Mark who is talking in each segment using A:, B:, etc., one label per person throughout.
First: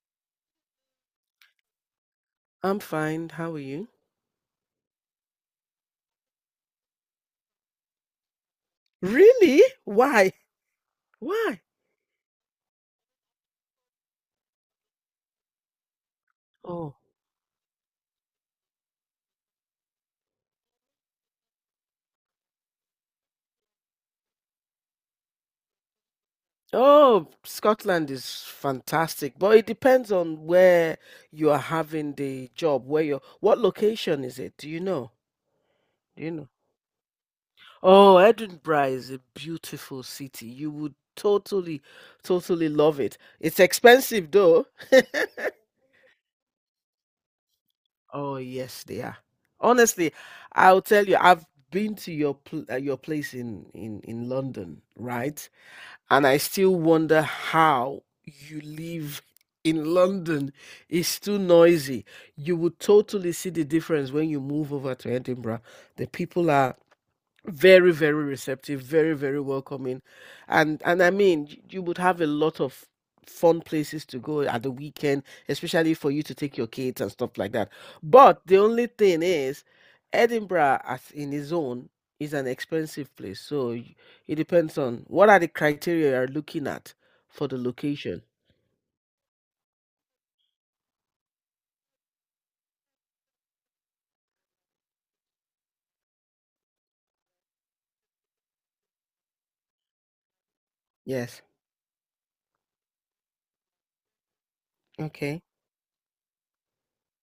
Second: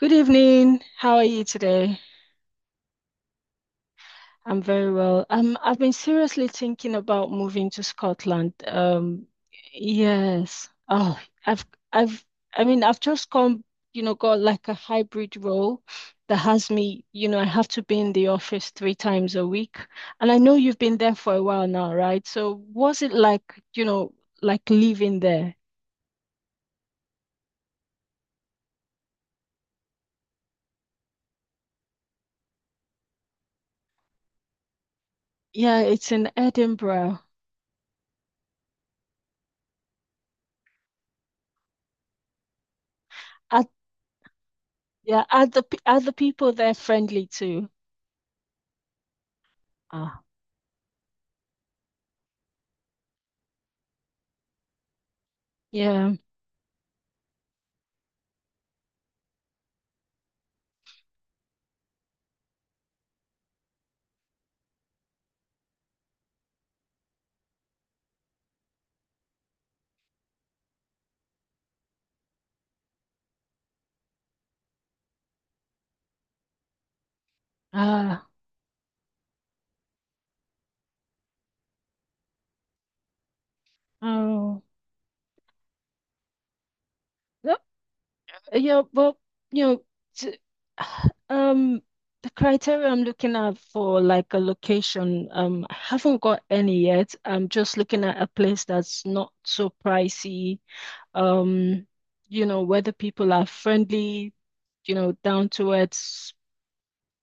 A: Good evening. How are you today?
B: I'm fine. How are you?
A: I'm very well. I've been seriously thinking about moving to Scotland. Um,
B: Really? Why?
A: yes. Oh,
B: Why?
A: I've, I've, I mean, I've just come, you know, got like a hybrid role that has
B: Oh,
A: me. I have to be in the office three times a week. And I know you've been there for a while now, right? So was it like like living there?
B: oh, Scotland is fantastic, but it depends on where you are having the job, what location is it? Do you know?
A: Yeah, it's
B: Do
A: in
B: you know?
A: Edinburgh.
B: Oh, Edinburgh is a beautiful city. You would totally, totally love it. It's
A: Are,
B: expensive though.
A: yeah, are the people there friendly too?
B: Oh, yes, they are. Honestly,
A: Ah.
B: I'll tell you, I've been to your pl your place in London, right?
A: Yeah.
B: And I still wonder how you live in London. It's too noisy. You would totally see the difference when you move over to Edinburgh. The people are very, very receptive, very, very welcoming, and I mean you would have a lot of fun places to go at the weekend, especially for you to take your kids and stuff like that.
A: Uh,
B: But the only thing is Edinburgh as in its own is an expensive place, so it
A: oh,
B: depends on what are the criteria you're looking at for
A: no,
B: the location.
A: yeah, well, you know, t um, the criteria I'm looking at for like a location, I haven't got any yet. I'm just looking at a place that's not so pricey.
B: Yes.
A: Um, whether people are friendly,
B: Okay.
A: down to earth,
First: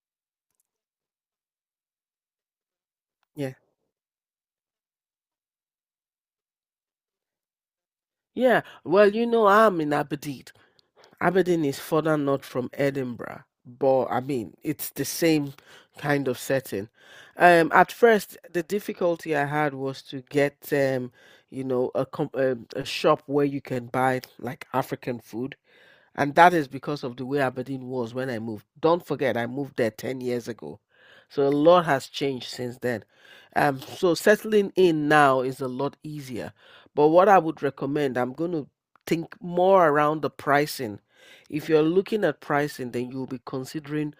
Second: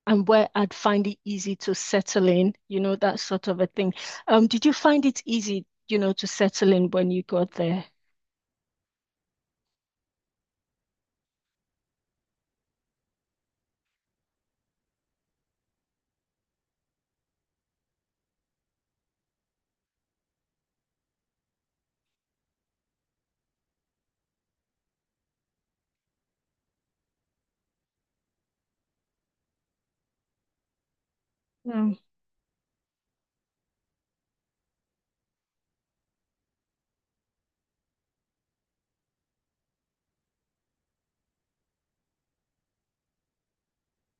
A: and where I'd find it easy to settle in, that sort
B: Yeah.
A: of a thing. Did you find it easy, to settle in when you got there?
B: Yeah, well, you know, I'm in Aberdeen. Aberdeen is further north from Edinburgh, but I mean, it's the same kind of setting. At first, the difficulty I had was to get, you know, a, a shop where you can buy like African food, and that is because of the way Aberdeen was when I moved. Don't forget, I moved there 10 years ago. So a lot
A: Um,
B: has changed since then. So settling in now is a lot easier. But what I would recommend, I'm going to think more around the pricing. If you're looking at pricing, then you'll be considering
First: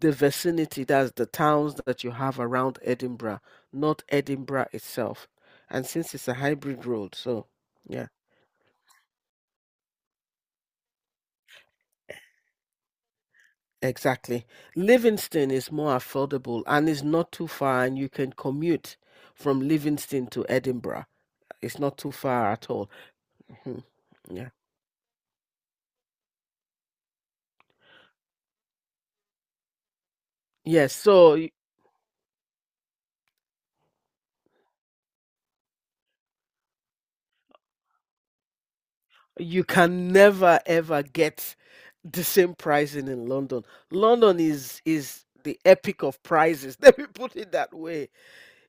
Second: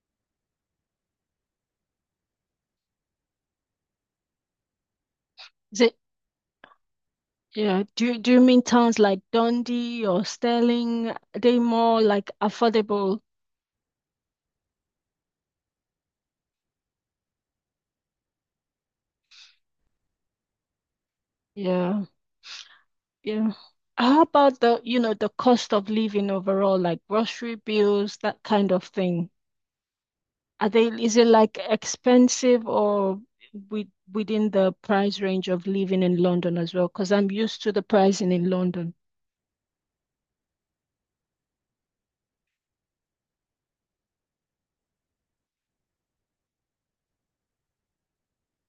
B: the vicinity, that's the towns that you have around Edinburgh, not Edinburgh itself. And since it's a hybrid road, so
A: Yeah,
B: yeah.
A: do you mean towns like Dundee or Stirling? They more like affordable.
B: Exactly. Livingston is more affordable and is not too far, and you can commute from Livingston to Edinburgh. It's not
A: Yeah,
B: too far at all.
A: yeah.
B: Mhm.
A: How
B: Yeah.
A: about the cost of living overall, like grocery bills, that kind of thing? Are
B: Yes.
A: is it like expensive or within the price range of living in London as well? Because I'm used to the pricing in London.
B: You can never ever get the same pricing in London. London is the epic of prices. Let me put it that way.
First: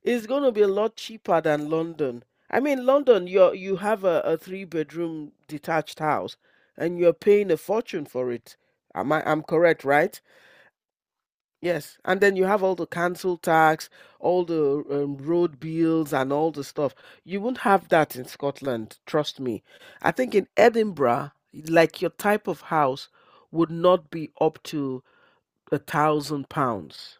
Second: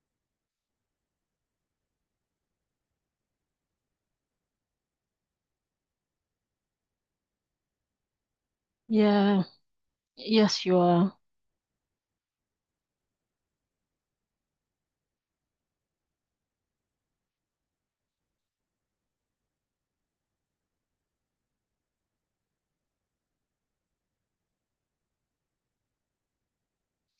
B: It's going to be a lot cheaper than London. I mean, London, you have a three-bedroom detached house, and you're paying a fortune for it. Am I I'm
A: Yeah,
B: correct, right?
A: yes, you are.
B: Yes. And then you have all the council tax, all the road bills and all the stuff. You won't have that in Scotland, trust me. I think in Edinburgh, like your type of house would not be up to £1,000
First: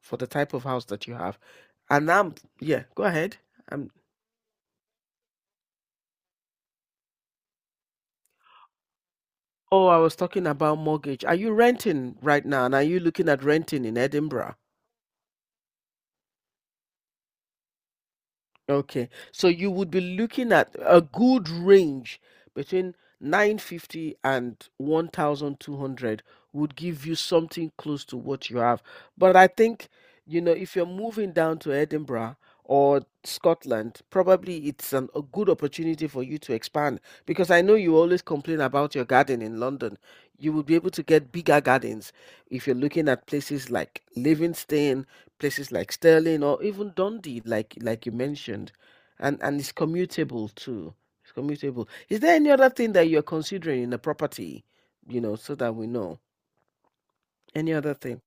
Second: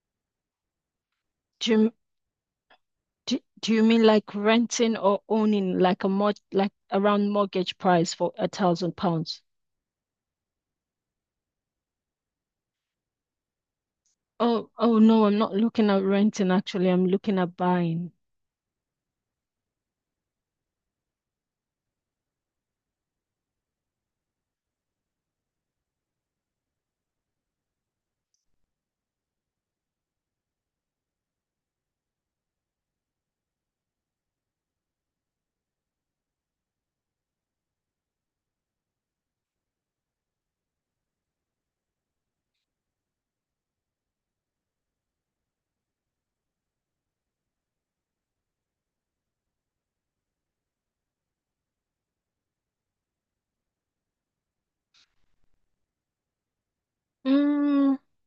B: for the type of house that you have.
A: Do you,
B: And I'm, yeah, go ahead.
A: do you mean like renting or owning like a mod like around mortgage price for £1,000?
B: Oh, I was talking about mortgage. Are you renting right now? And are you looking at renting in Edinburgh?
A: Oh no, I'm not looking at renting actually. I'm looking at buying.
B: Okay. So you would be looking at a good range between 950 and 1200 would give you something close to what you have. But I think, you know, if you're moving down to Edinburgh or Scotland, probably it's a good opportunity for you to expand, because I know you always complain about your garden in London. You would be able to get bigger gardens if you're looking at places like Livingston, places like Stirling or even Dundee, like you mentioned, and it's commutable too. It's commutable. Is there any other thing that you're considering in a property? You know, so that we know. Any other
A: Mm,
B: thing?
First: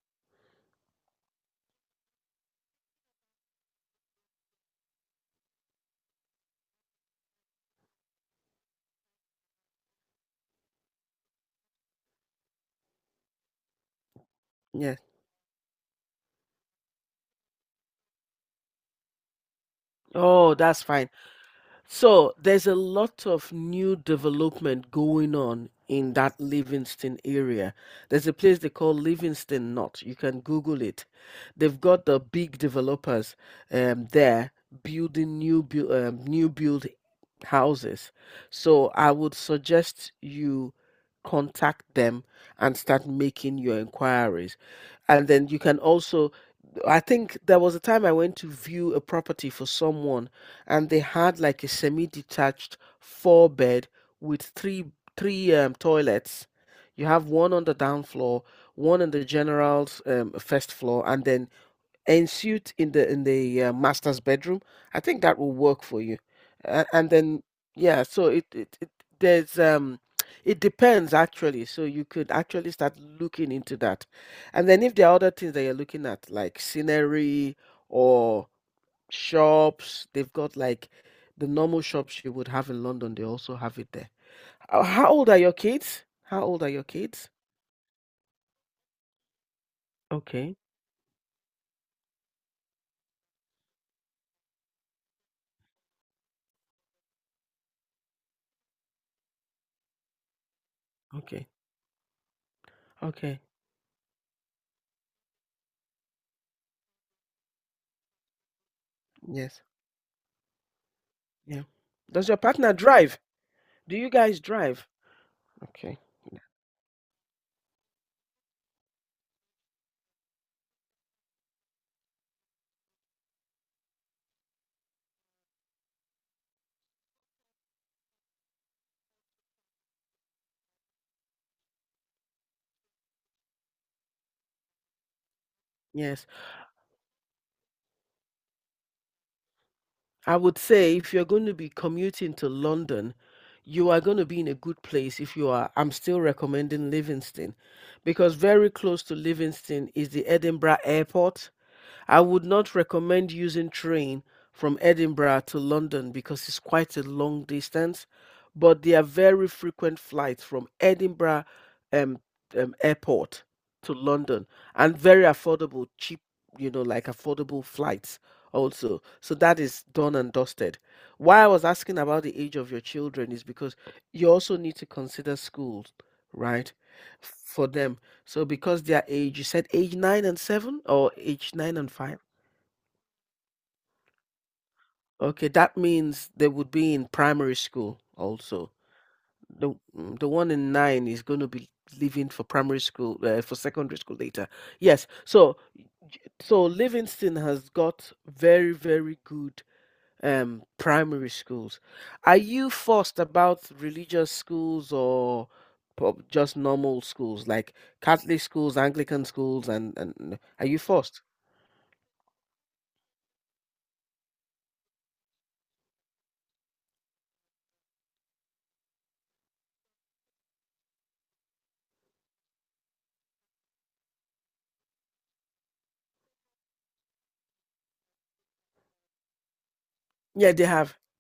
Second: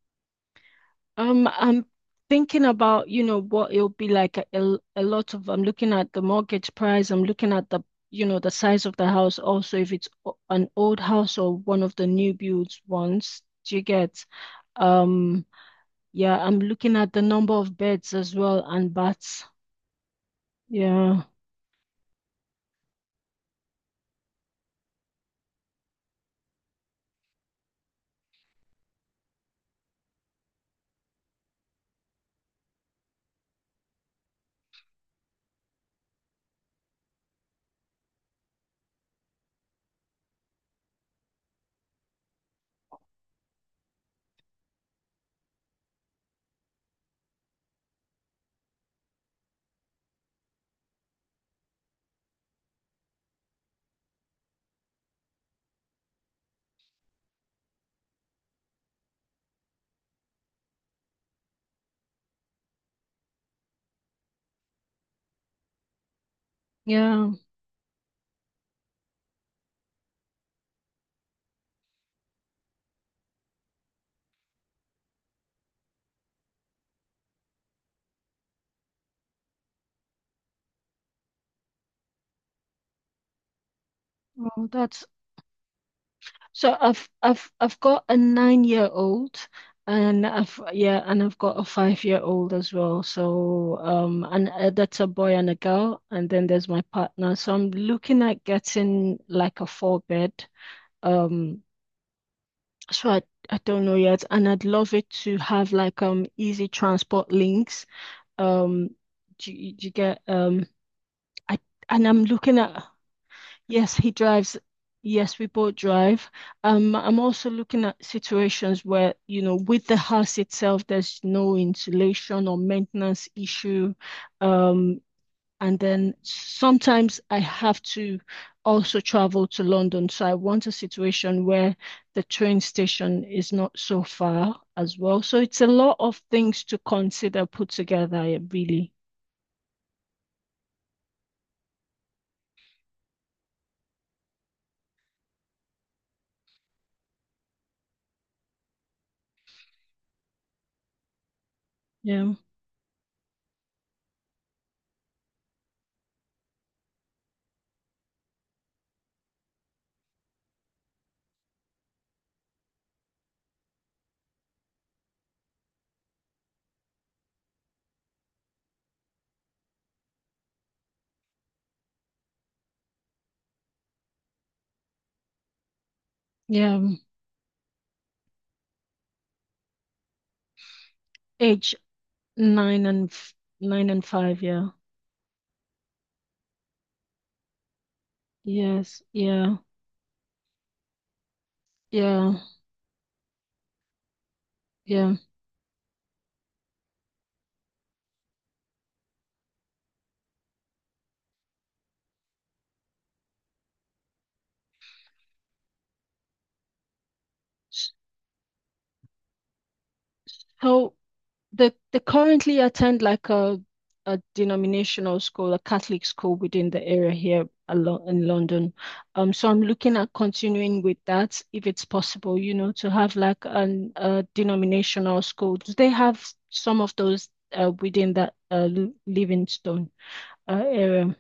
A: I'm thinking about, what it'll be like. I'm looking at the mortgage price. I'm looking at the size of the house. Also, if it's an old house or one of the new builds ones, do you get?
B: Yeah.
A: Um, yeah, I'm looking at the number of beds as well and baths.
B: Oh, that's fine.
A: Yeah.
B: So there's a lot of new development going on in that Livingston area. There's a place they call Livingston Knot. You can Google it. They've got the big developers there, building new build houses. So I would suggest you contact them and start making your inquiries. And then you can also, I think there was a time I went to view a property for someone, and they had like a semi-detached four bed with three toilets. You have one on the down floor, one on the general's first floor, and then ensuite in the master's bedroom. I think that will work for you. And
A: Yeah,
B: then yeah, so it there's it depends actually. So you could actually start looking into that. And then if there are other things that you're looking at, like scenery or shops. They've got like the normal shops you would have in London. They also have it there.
A: well, that's
B: How old are your kids? How old are
A: so
B: your
A: I've
B: kids?
A: I've I've got a 9 year old and
B: Okay,
A: I've yeah and I've got a 5 year old as well. So and that's a boy and a girl, and then there's my partner. So I'm looking at getting like a four bed.
B: okay,
A: Um so I
B: okay.
A: I don't know yet, and I'd love it to have like easy transport links. Um
B: Yes,
A: do you get I
B: yeah.
A: I'm
B: Does your
A: looking
B: partner
A: at
B: drive?
A: Yes,
B: Do
A: he
B: you guys
A: drives.
B: drive?
A: Yes, we both
B: Okay.
A: drive. I'm also looking at situations where, you know, with the house itself, there's no insulation or maintenance issue. Um, and then sometimes I have to also travel to London. So I want a situation where the train station is not so far as well. So it's a lot of
B: Yes.
A: things to consider put together, yeah, really.
B: I would say if you're going to be commuting to London, you are going to be in a good place if you are. I'm still recommending Livingston, because very close to Livingston is the Edinburgh Airport. I
A: Yeah.
B: would not recommend using train from Edinburgh to London because it's quite a long distance, but there are very frequent flights from Edinburgh um, airport to London, and very affordable, cheap, you know, like affordable flights also. So that is done and dusted. Why I was asking about the age of your children is because you also need to consider schools, right?
A: Yeah.
B: For them, so because their age, you said age nine and seven or age
A: Age
B: nine and five?
A: nine and f- nine and five, yeah.
B: Okay, that means they would be in primary school also.
A: Yes, yeah,
B: The the one in nine is going to be leaving
A: yeah,
B: for primary school for secondary school later. Yes,
A: yeah.
B: so so Livingston has got very, very good primary schools. Are you fussed about religious schools or just normal schools like Catholic schools, Anglican schools, are you
A: So
B: fussed?
A: they currently attend like a denominational school, a Catholic school within the area here along in London. So I'm looking at continuing with that if it's possible, you know, to have like an a denominational school. Do they have some of those within that Livingstone
B: Yeah, they have.
A: area?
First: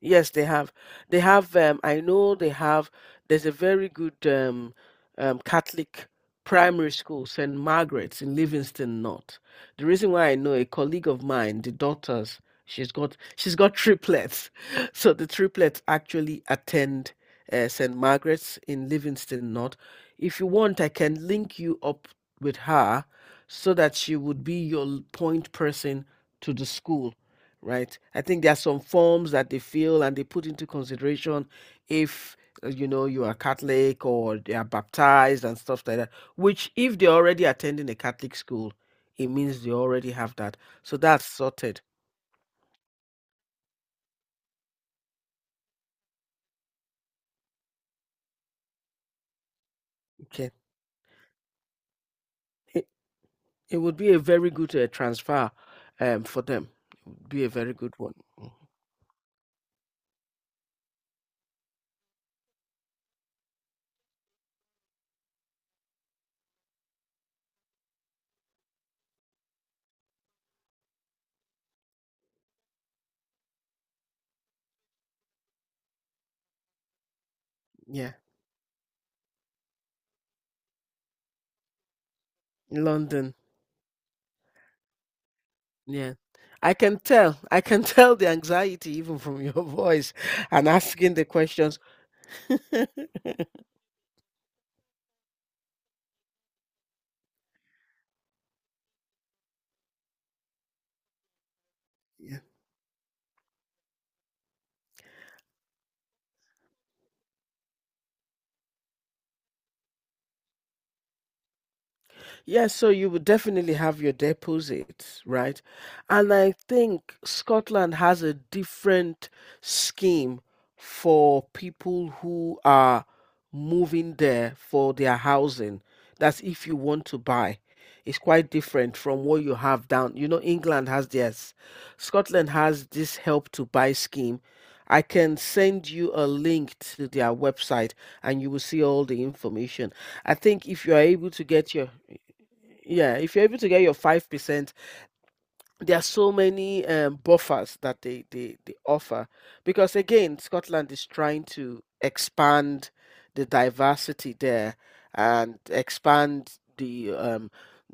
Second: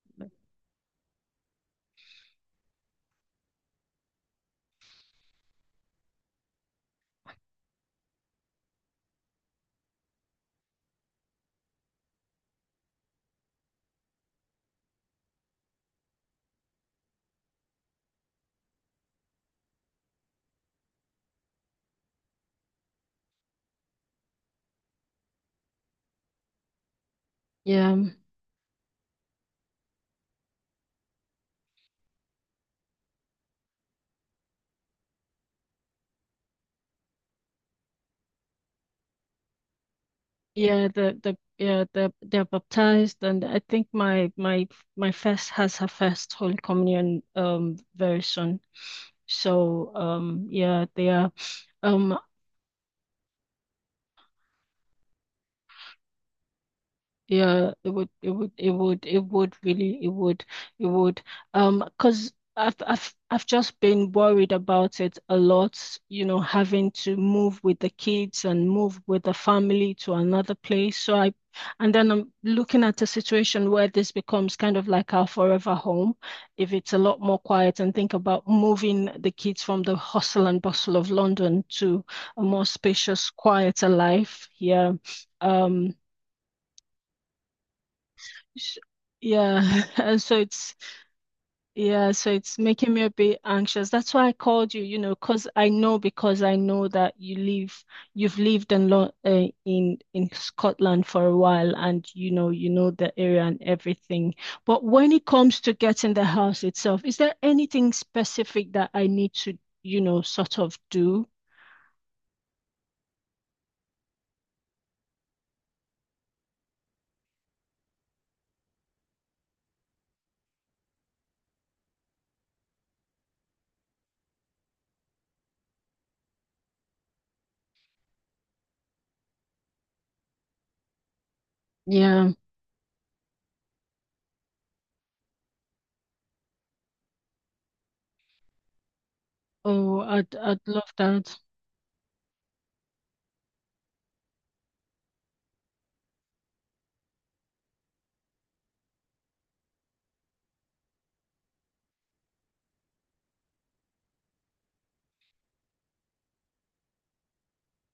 B: Yes, they have. They have, I know they have, there's a very good Catholic primary school, St. Margaret's in Livingston North. The reason why I know, a colleague of mine, the daughters, she's got triplets. So the triplets actually attend St. Margaret's in Livingston North. If you want, I can link you up with her, so that she would be your point person to the school, right?
A: Yeah.
B: I think there are some forms that they fill and they put into consideration if you know, you are Catholic or they are baptized and stuff like that. Which, if they're already attending a Catholic school, it means they already have that. So that's sorted.
A: They're baptized, and I think my first has her first Holy Communion very soon.
B: Okay,
A: Yeah they are. Um
B: it, it would be a very good transfer for them. It would be a
A: Yeah,
B: very
A: it
B: good
A: would,
B: one.
A: it
B: Mm.
A: would, it would, it would really, it would, it would. 'Cause I've just been worried about it a lot, you know, having to move with the kids and move with the family to another place. And then I'm looking at a situation where this becomes kind of like our forever home, if it's a lot more quiet, and think
B: Yeah,
A: about moving the kids from the hustle and bustle of London to a more spacious,
B: London.
A: quieter life here. Um,
B: Yeah. I can tell. I can tell the
A: Sh-
B: anxiety even from your
A: Yeah,
B: voice
A: and so
B: and asking the questions.
A: it's making me a bit anxious. That's why I called you, you know, because I know that you've lived in Lo in Scotland for a while, and
B: Yeah.
A: you know the area and everything. But when it comes to getting the house itself, is there anything specific that I need to, you know, sort of do?
B: Yeah, so you would definitely have your deposits, right? And I think Scotland has a different scheme for people who are moving there for their housing. That's if you want to buy. It's quite different from what you have down. You know, England has theirs.
A: Yeah.
B: Scotland has this help to buy scheme. I can send you a link to their website and you will see all the information.
A: Oh, I'd
B: I
A: I'd
B: think if
A: love
B: you are able
A: that.
B: to get your, yeah, if you're able to get your 5%, there are so many buffers that they offer, because again Scotland is trying to expand the diversity there, and expand the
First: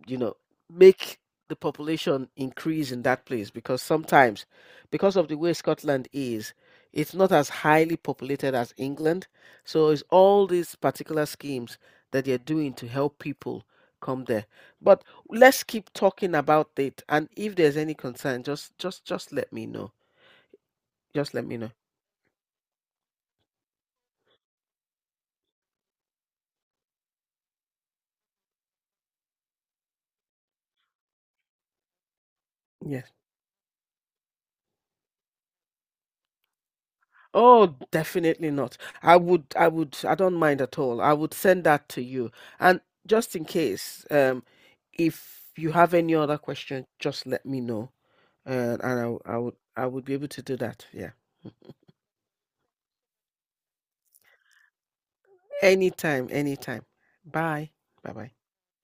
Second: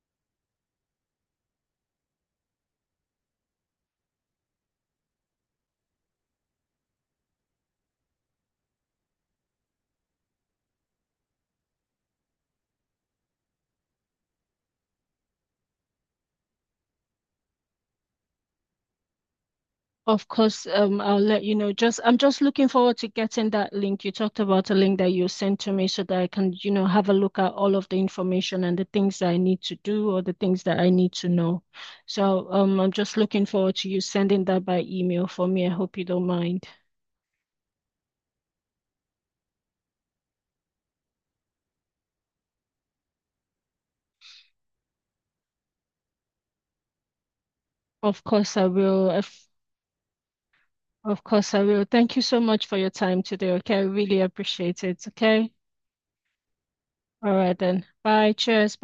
B: you know, make the population increase in that place, because sometimes because of the way Scotland is, it's not as highly populated as England, so it's all these particular schemes that they're doing to help people come there. But let's keep talking about it, and if there's any concern, just let me know.
A: Of course, I'll
B: Just
A: let
B: let
A: you
B: me
A: know.
B: know.
A: Just I'm just looking forward to getting that link. You talked about a link that you sent to me so that I can, you know, have a look at all of the information and the things that I need to do or the things that I need to know. So, I'm
B: Yes.
A: just looking forward to you sending that by email for me. I hope you don't mind.
B: Oh, definitely not. I would, I don't mind at all, I would send that to you. And just in case, if you have any other question, just let me know.
A: Of course, I
B: And
A: will.
B: I
A: Of,
B: would, I would be able to do that, yeah.
A: of course, I will. Thank you so much for your time today. Okay, I really appreciate it. Okay.
B: Anytime, anytime.
A: All right
B: Bye.
A: then.
B: Bye bye.
A: Bye. Cheers.